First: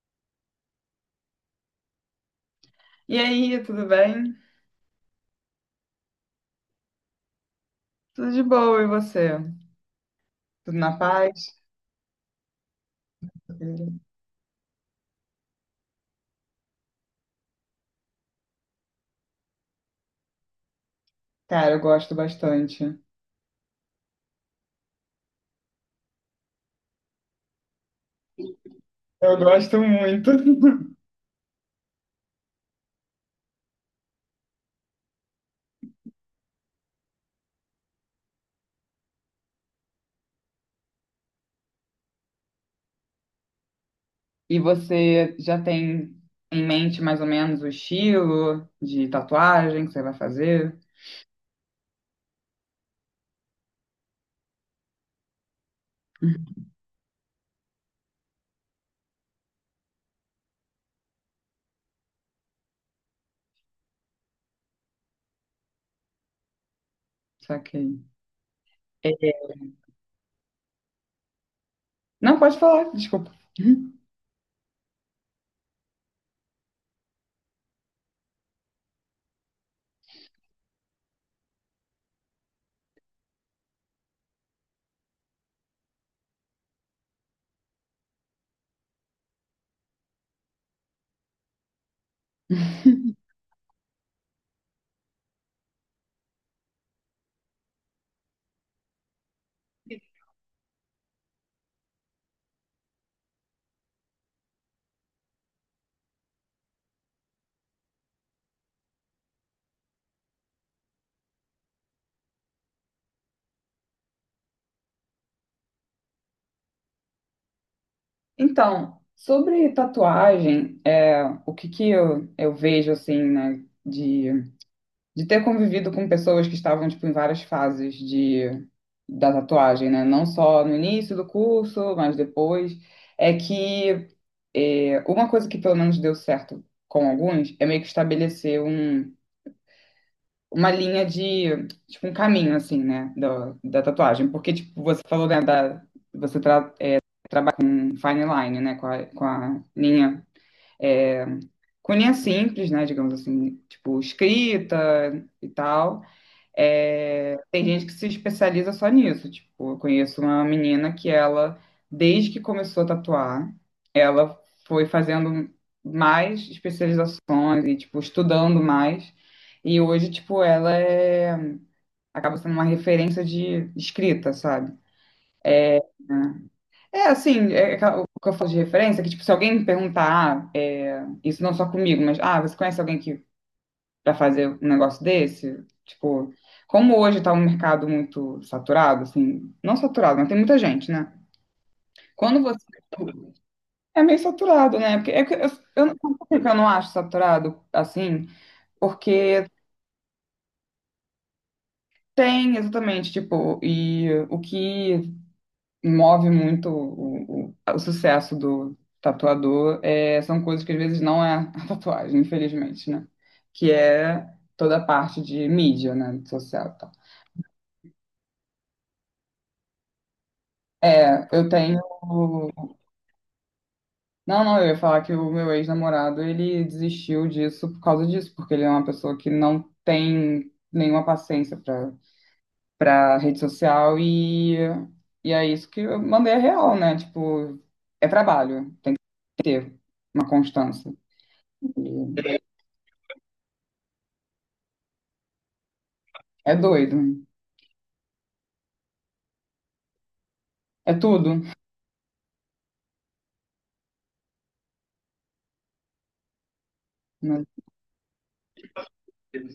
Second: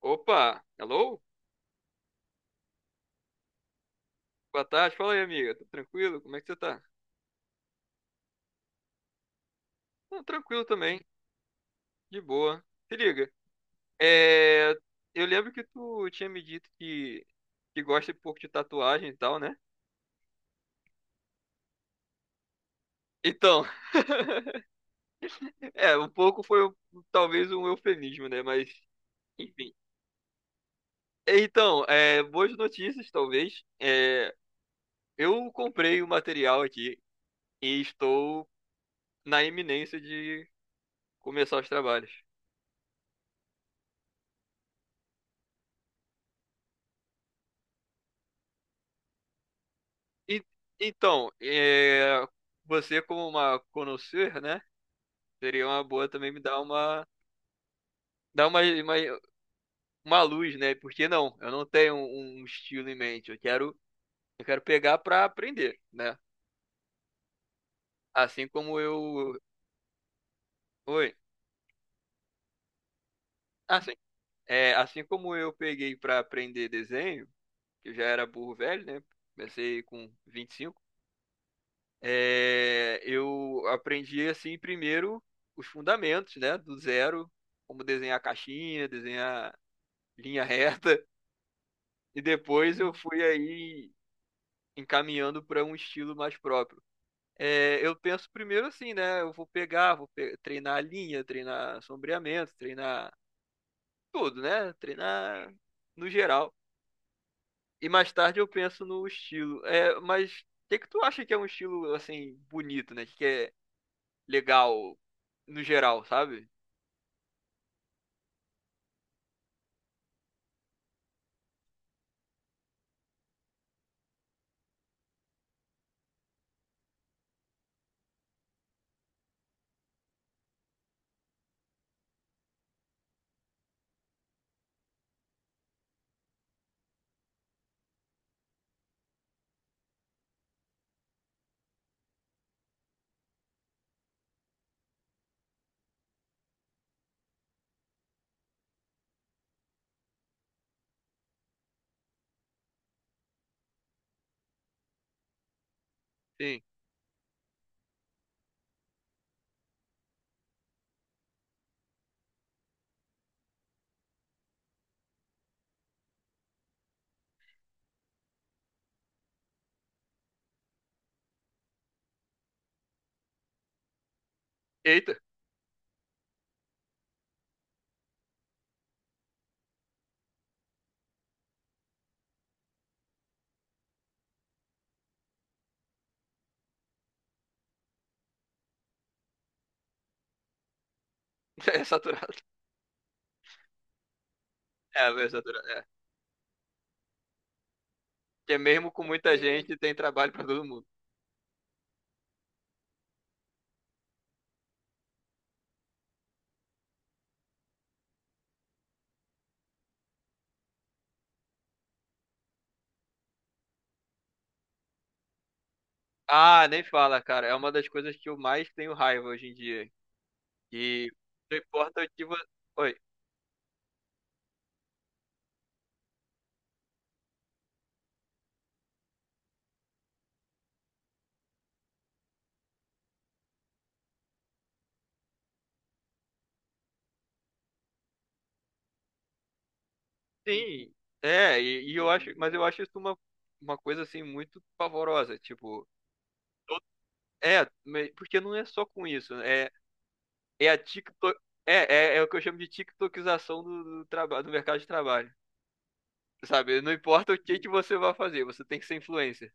Opa, hello? E aí, tudo bem? Boa tarde, fala aí, amiga. Tudo tranquilo? Como é que você tá? Tudo de boa, e você? Não, tranquilo Tudo na também, paz? de boa. Se liga. É, eu lembro que tu tinha me dito que gosta um pouco de tatuagem e tal, né? Cara, eu gosto bastante. Então, é, um pouco foi talvez um eufemismo, né? Mas, Eu enfim. gosto muito. Então, é, boas notícias, talvez. É, eu comprei o material aqui e estou na iminência de começar os trabalhos. E você já tem em mente mais ou menos o estilo de tatuagem que você vai E- fazer? Então, é, você como uma conhecer, né? Seria uma boa também me dar dar uma, uma, uma luz, né? Porque não, eu não tenho um estilo em mente. Eu quero pegar para aprender, né? Saquei. Assim como É. eu, oi, Não, pode falar, desculpa. assim, é, assim como eu peguei para aprender desenho, que eu já era burro velho, né? Comecei com 25. É, eu aprendi assim primeiro os fundamentos, né? Do zero, como desenhar caixinha, desenhar linha reta, e depois eu fui aí encaminhando para um estilo mais próprio. É, eu penso primeiro assim, né? Eu vou pegar, treinar a linha, treinar sombreamento, treinar tudo, né? Treinar no geral. E mais tarde eu penso no estilo. É, mas o que que tu acha que é um estilo assim bonito, né? Que é legal no geral, sabe? Então, sobre tatuagem, o que que eu vejo assim, né, de ter convivido com pessoas que estavam tipo em várias fases de da tatuagem, né? Não só no início do curso, mas depois, é que é, uma coisa que pelo menos deu certo com alguns é meio que estabelecer uma linha de tipo um caminho assim, né, da tatuagem, porque tipo você falou, né, da você trata um fine line, né, com a linha, é, com linha simples, né, digamos assim, tipo escrita e tal. Sim. É, tem gente que se especializa só nisso. Tipo, eu conheço uma menina que ela, desde que começou a tatuar, ela foi fazendo mais especializações e, tipo, estudando mais. E hoje, tipo, acaba sendo uma referência de escrita, sabe? Eita, É assim, o que eu falo de referência é que, tipo, se alguém me perguntar, ah, é, isso não só comigo, mas, ah, você conhece alguém que para fazer um negócio desse? Tipo, como hoje está um mercado muito saturado, assim, não saturado, mas tem muita gente, né? é saturado. Quando você é meio saturado, né? É, Porque é é que saturado. É. eu, não- sabe por que eu não acho saturado assim, Porque mesmo com muita porque gente tem trabalho para todo mundo. tem exatamente, tipo, e o que move muito o sucesso do tatuador é, são coisas que às vezes não é a tatuagem, infelizmente, né? Que é toda a parte de mídia, né? Ah, Social. nem fala, cara. É uma das coisas que eu mais tenho raiva hoje em dia. E É, eu não tenho. importa o que você. Oi. Não, não, eu ia falar que o meu ex-namorado ele desistiu disso por causa disso, porque ele é uma pessoa que não tem nenhuma paciência pra rede social e é isso que eu mandei a real, né? Tipo, é trabalho, ter uma constância. Sim, é, e eu acho, E mas eu acho isso uma coisa assim muito pavorosa. Tipo, É to- doido, é, porque não é só com isso, né? É a é tudo, TikTok. É o que eu chamo de TikTokização do trabalho, do mercado de trabalho. Sabe? Não importa o né? que que você vai fazer, você tem que ser influencer.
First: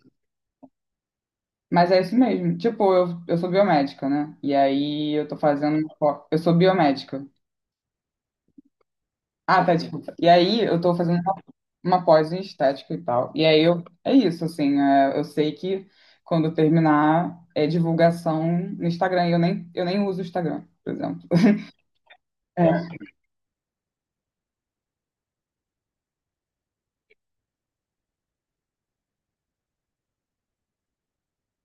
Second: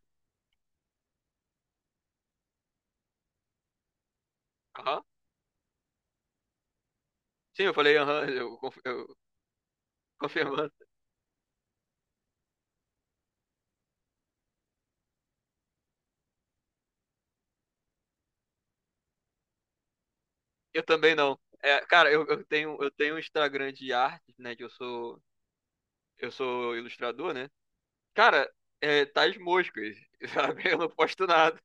Mas é isso mesmo. Tipo, eu sou biomédica, né? E Aham. aí eu tô fazendo. Uma pós- Eu sou biomédica. Sim, eu falei, aham, eu Ah, tá, desculpa. E aí confirmando. eu tô fazendo uma pós em estética e tal. E aí eu, é isso, assim, é, eu sei que quando eu terminar é divulgação no Instagram, e eu nem uso o Instagram, Eu por também exemplo. não. É, cara, eu, eu tenho eu É. tenho um Instagram de arte, né? Que eu sou ilustrador, né? Cara, tá as moscas, sabe? Eu não posto nada.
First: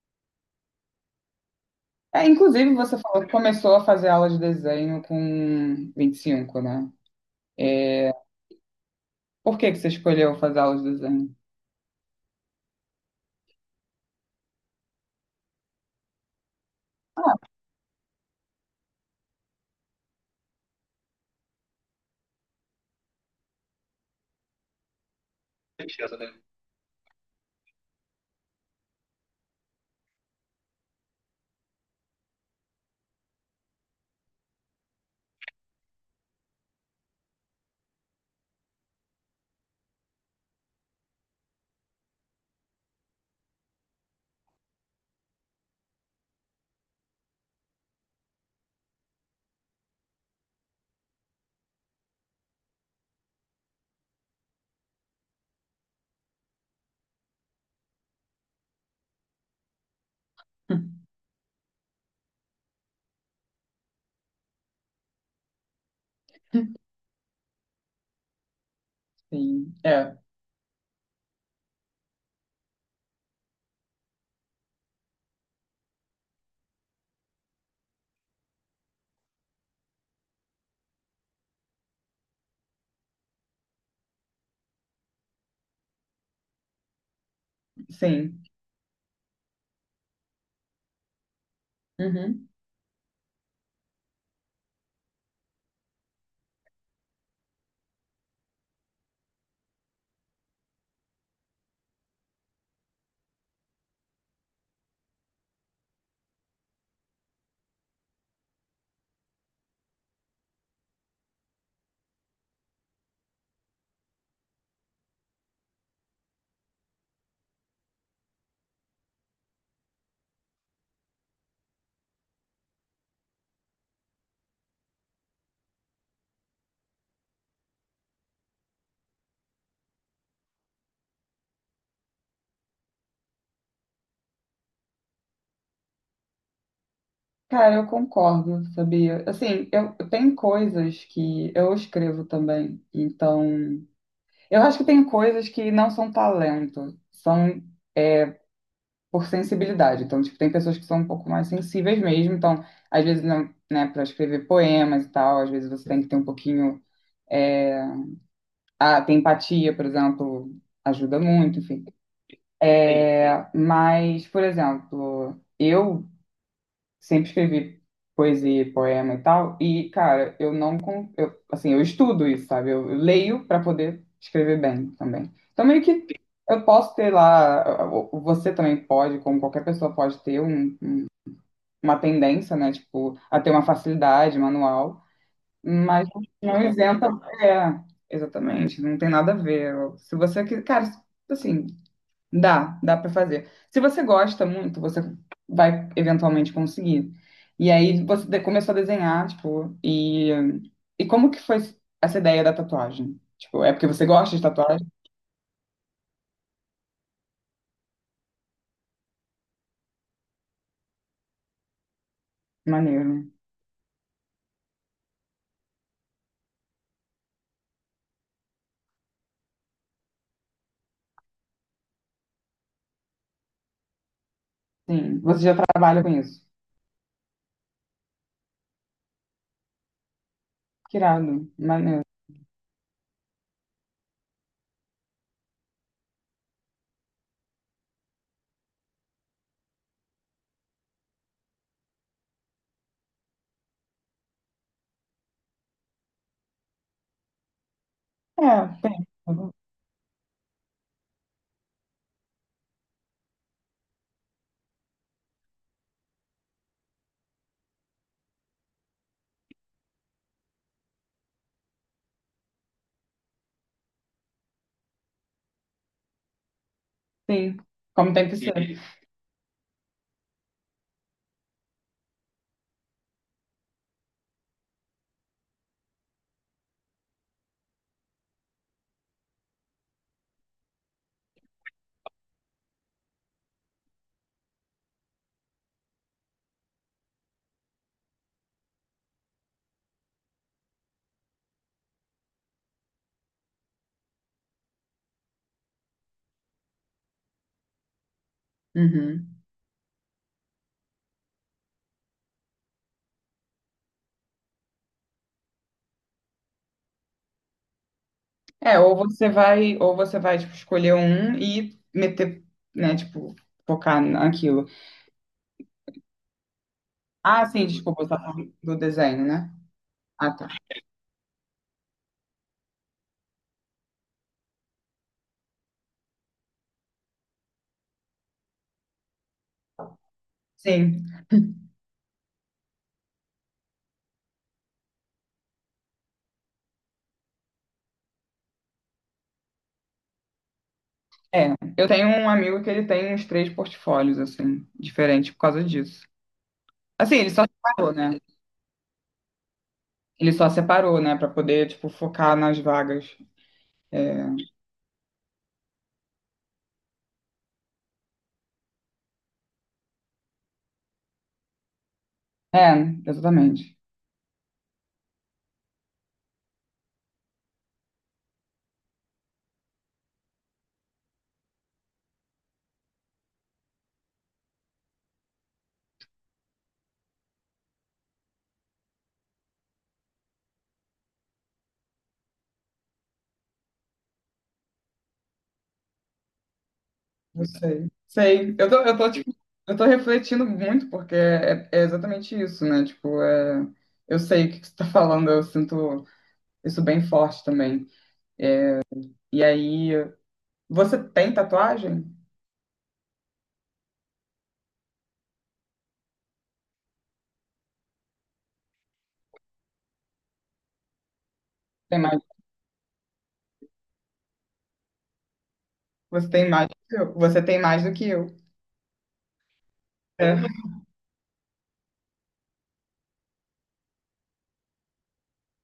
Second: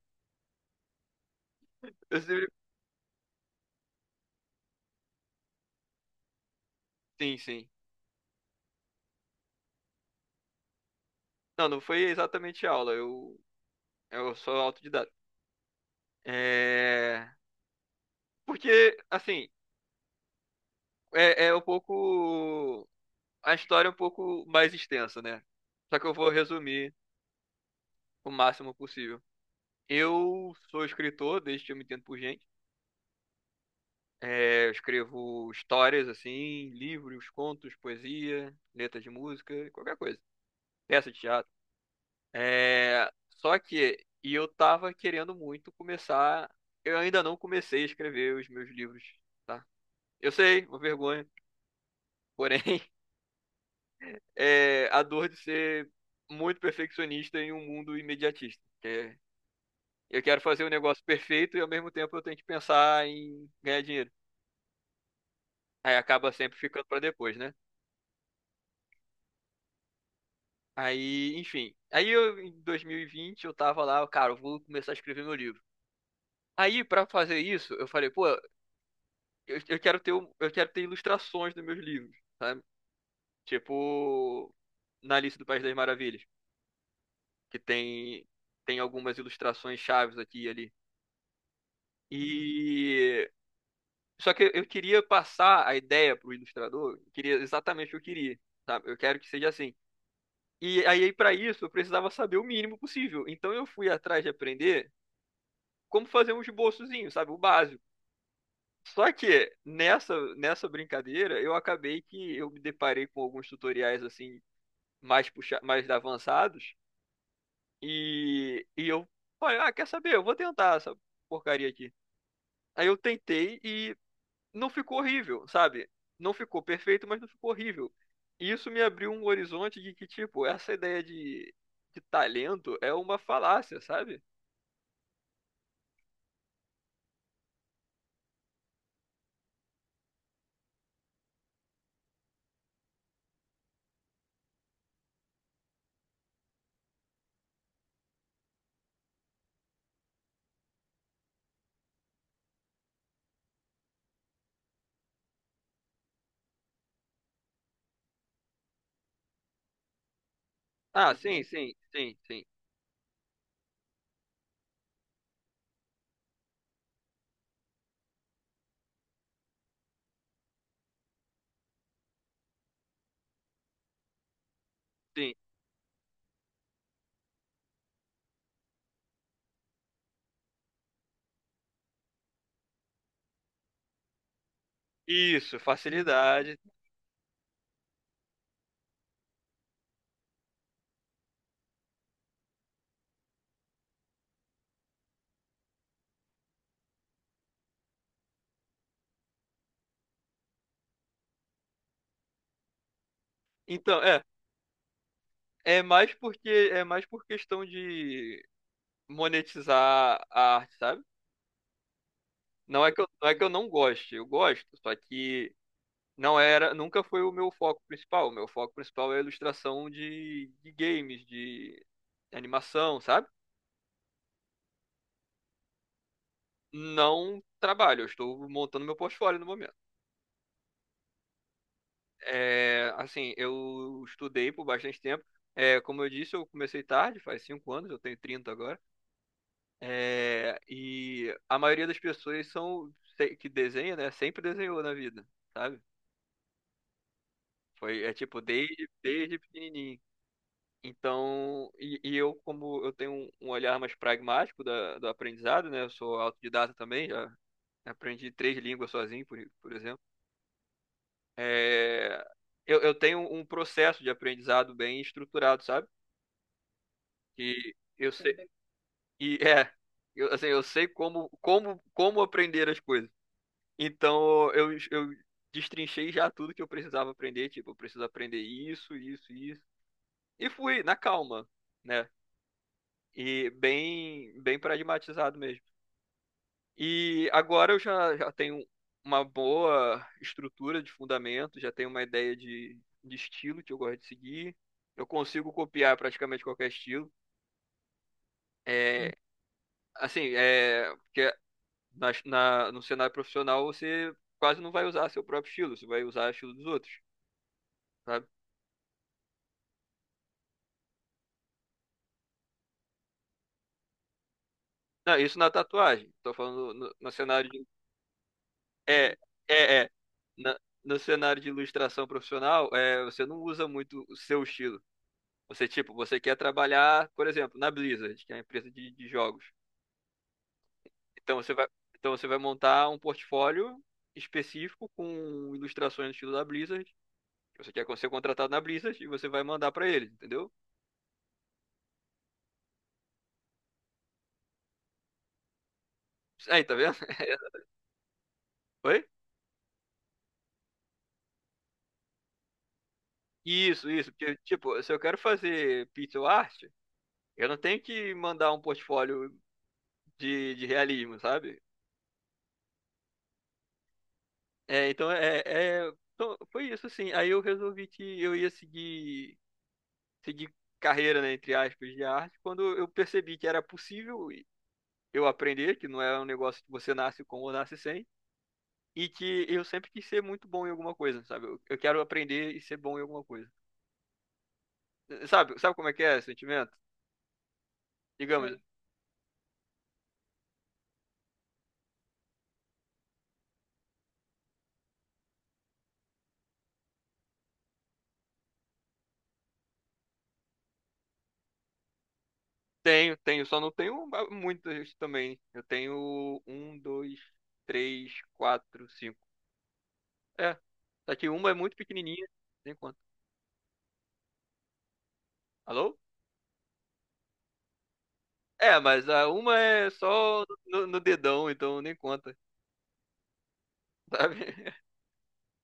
Eu É, sempre- inclusive, você falou que começou a fazer aula de desenho com 25, né? Sim, sim. Por que que você escolheu fazer aula de desenho? Não, não foi exatamente aula. Eu sou autodidata. É... Porque assim, é, é um pouco a história é um pouco mais extensa, né? Só que eu vou resumir o máximo possível. Eu sou escritor desde que eu me entendo por gente. É, eu escrevo histórias, assim, livros, contos, poesia, letra de música, qualquer coisa. Peça de teatro. É, só que, e eu tava querendo muito começar. Eu ainda não comecei a escrever os meus livros, tá? Eu sei, uma vergonha. Porém, é a dor de ser muito perfeccionista em um mundo imediatista, que é, eu quero fazer um negócio perfeito e ao mesmo tempo eu tenho que pensar em ganhar dinheiro. Aí acaba sempre ficando pra depois, né? Sim, é, Aí, enfim. Aí eu, em 2020, eu tava lá, cara, eu vou começar a escrever meu livro. Aí, pra fazer isso, eu falei, pô, eu quero ter ilustrações dos meus livros, sabe? Tipo, na Alice do País das Maravilhas, que tem, sim. tem algumas ilustrações chaves aqui e ali. Uhum. E. Só que eu queria passar a ideia pro ilustrador, eu queria exatamente o que eu queria, sabe? Eu quero que seja assim. E aí, pra isso, eu precisava saber o mínimo possível. Então, eu fui atrás de aprender como fazer um esboçozinho, sabe? O básico. Só que nessa brincadeira, eu acabei que eu me deparei com alguns tutoriais assim, mais puxa, mais avançados, e eu falei, ah, quer saber? Eu vou tentar essa porcaria aqui. Aí eu tentei e não ficou horrível, sabe? Não ficou perfeito, mas não ficou horrível. E isso me abriu um horizonte de que, tipo, essa ideia de talento é uma falácia, sabe? Cara, eu concordo, sabia? Assim, eu tenho coisas que eu escrevo também, então eu acho que tem coisas que não são talento, são por sensibilidade. Então, tipo, tem pessoas que são um pouco mais sensíveis mesmo. Então, às vezes, não- né, para escrever poemas e tal, às vezes você tem que ter um pouquinho. Ah, tem empatia, por exemplo, Ah, ajuda sim, muito, sim, enfim. Sim. sim, sim, É, mas, por exemplo, eu sempre escrevi poesia, e poema e tal, e, cara, eu não. con- eu, assim, eu estudo isso, sabe? Eu leio para poder escrever bem sim. também. Então, meio que. Eu posso ter lá, você também pode, como qualquer pessoa pode ter uma tendência, né? Tipo, a ter uma facilidade manual, Isso, mas facilidade. não isenta. É, exatamente, não tem nada a ver. Se você quer, cara, assim, dá pra fazer. Se você gosta muito, você vai eventualmente conseguir. E aí começou a desenhar, tipo, e como que foi essa ideia da tatuagem? Tipo, é porque Então, você é. gosta de tatuagem? É mais porque é mais por questão de monetizar a arte, sabe? Não é que Maneiro, eu, não né? é que eu não goste, eu gosto, só que não era, nunca foi o meu foco principal. O meu foco principal é a ilustração de games, de animação, sabe? Sim, você já trabalha com isso. Não trabalho, eu estou montando meu portfólio no momento. Que irado, maneiro. É, assim, eu estudei por bastante tempo. É, como eu disse, eu comecei tarde, faz 5 anos, eu tenho 30 agora. É, e a maioria das pessoas são que desenha, né? Sempre desenhou na vida, sabe? Foi, é tipo, É, desde, tem. desde pequenininho. Então, e eu, como eu tenho um olhar mais pragmático da, do aprendizado, né? Eu sou autodidata também, já aprendi três línguas sozinho, por exemplo. É, eu tenho um processo de aprendizado bem estruturado, sabe? Sim, Que eu como tem que sei, ser. e eu, assim, eu sei como aprender as coisas. Então eu destrinchei já tudo que eu precisava aprender, tipo, eu preciso aprender isso, isso, isso. E fui na calma, né? E bem, bem pragmatizado mesmo. E agora eu já tenho uma boa estrutura de fundamento, já tenho uma ideia de estilo que eu gosto de seguir. Eu consigo copiar praticamente qualquer estilo. É, Uhum. assim, porque no cenário profissional você quase não vai usar seu próprio estilo, você vai usar o estilo dos outros, sabe? É, ou você vai, tipo, escolher um e meter, né, tipo, focar naquilo. Não, isso na tatuagem. Tô falando no Ah, cenário de. sim, desculpa, você tá falando do É, desenho, né? é, é. Ah, tá. Na- no cenário de ilustração profissional, você não usa muito o seu estilo. Você, tipo, você quer trabalhar, por exemplo, na Blizzard, que é a empresa de jogos. Sim, Então você vai, então você vai montar um portfólio específico com ilustrações no estilo da Blizzard. Você quer ser contratado na Blizzard e você vai mandar pra eles, entendeu? é. Eu tenho um amigo que ele tem uns três portfólios, assim, diferentes por causa disso. Aí, tá vendo? Assim, ele só separou, né? Oi? Ele só separou, né, pra poder, tipo, focar nas vagas. Isso, isso. Porque, tipo, se eu quero fazer pixel art, eu não tenho que mandar um portfólio de realismo, sabe? É, exatamente. É, então então, foi isso assim. Aí eu resolvi que eu ia seguir carreira, né, entre aspas, de arte, quando eu percebi que era possível eu aprender, que não é um negócio que você nasce com ou nasce sem, e que eu sempre quis ser muito bom em alguma coisa, sabe? Eu quero aprender e ser bom em alguma coisa. Sabe como é que é esse sentimento? Eu sei, Digamos. sei. Sei. Tipo, eu tô refletindo muito, porque é, é exatamente isso, né? Tipo, é, eu sei o que que você tá falando, eu sinto isso bem forte também. E aí, você tem tatuagem? Tenho, só não tenho muitos também. Eu tenho um, dois, três, quatro, cinco. É. Só que uma é muito Tem mais, pequenininha, nem conta. Alô? você tem mais do que eu. Você tem mais do que eu. É, mas a uma é É. só no dedão, então nem conta, sabe?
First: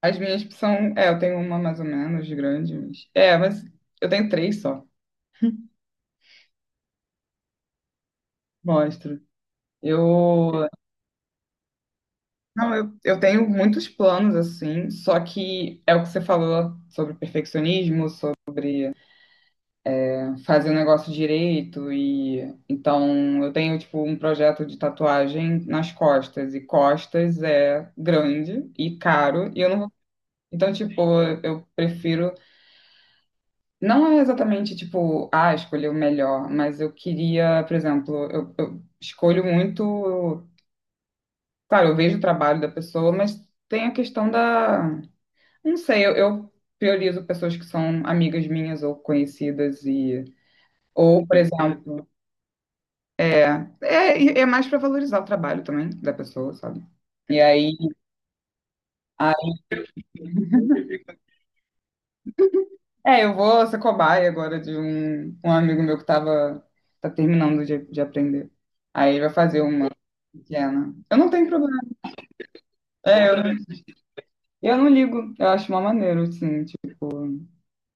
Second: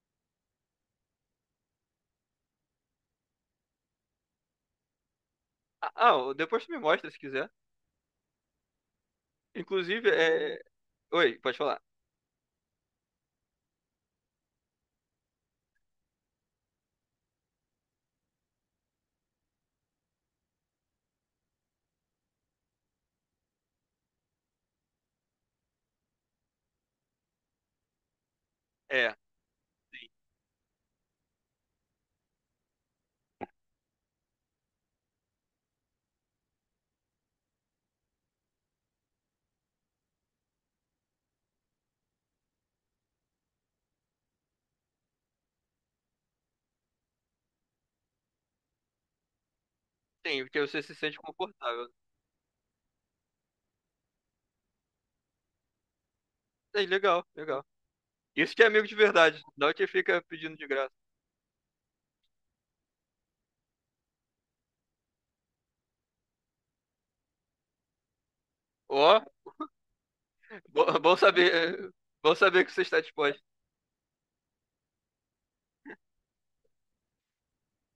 As minhas são, é, eu tenho uma mais ou menos de grande, mas, é, mas eu tenho três só. Ah, ah, depois tu me mostra se quiser. Mostro. Inclusive, é. Eu, Oi, pode falar. não, eu tenho muitos planos assim, só que é o que você falou sobre perfeccionismo, fazer o negócio direito, e então eu tenho tipo um projeto de tatuagem nas costas, e costas é grande e É, caro e eu não vou... sim, então tipo eu prefiro, não é exatamente tipo ah escolher o melhor, mas eu queria, por exemplo, eu escolho muito, claro eu vejo o trabalho da pessoa, mas tem a questão da, não sei, eu priorizo pessoas que são amigas minhas ou conhecidas, e sim, porque você se sente ou por confortável. exemplo É, e é mais para valorizar o trabalho também da pessoa, É, sabe? legal, E legal. aí, Isso que é amigo de verdade, aí- não que fica pedindo de graça. é, eu vou ser cobaia agora de um amigo meu que tava, tá terminando de aprender. Aí Ó, ele vai fazer uma pequena. bo- bom Eu não tenho problema. saber, bom saber que você está É, disposto. eu não ligo. Eu acho uma maneira, assim, tipo,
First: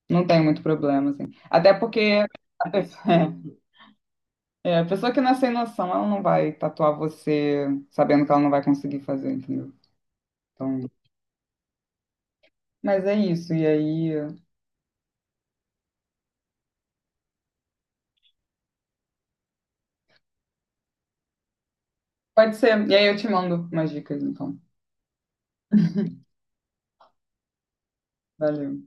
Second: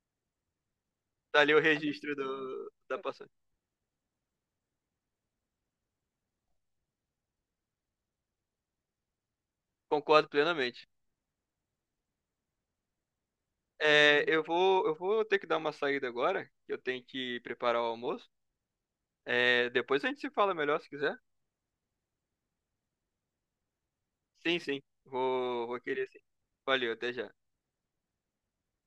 não tenho muito problema, assim. Tá ali o Até registro porque a do, da pessoa, passagem. é, a pessoa que não é sem noção, ela não vai tatuar você sabendo que ela não vai conseguir fazer, entendeu? Concordo Então, plenamente. mas é isso. E É, aí. eu vou, ter que dar uma saída agora, que eu tenho que preparar o almoço. É, depois a gente se fala melhor se quiser. Pode ser. E aí eu te mando umas dicas, Sim, então. sim. Vou querer sim. Valeu, até já. Valeu.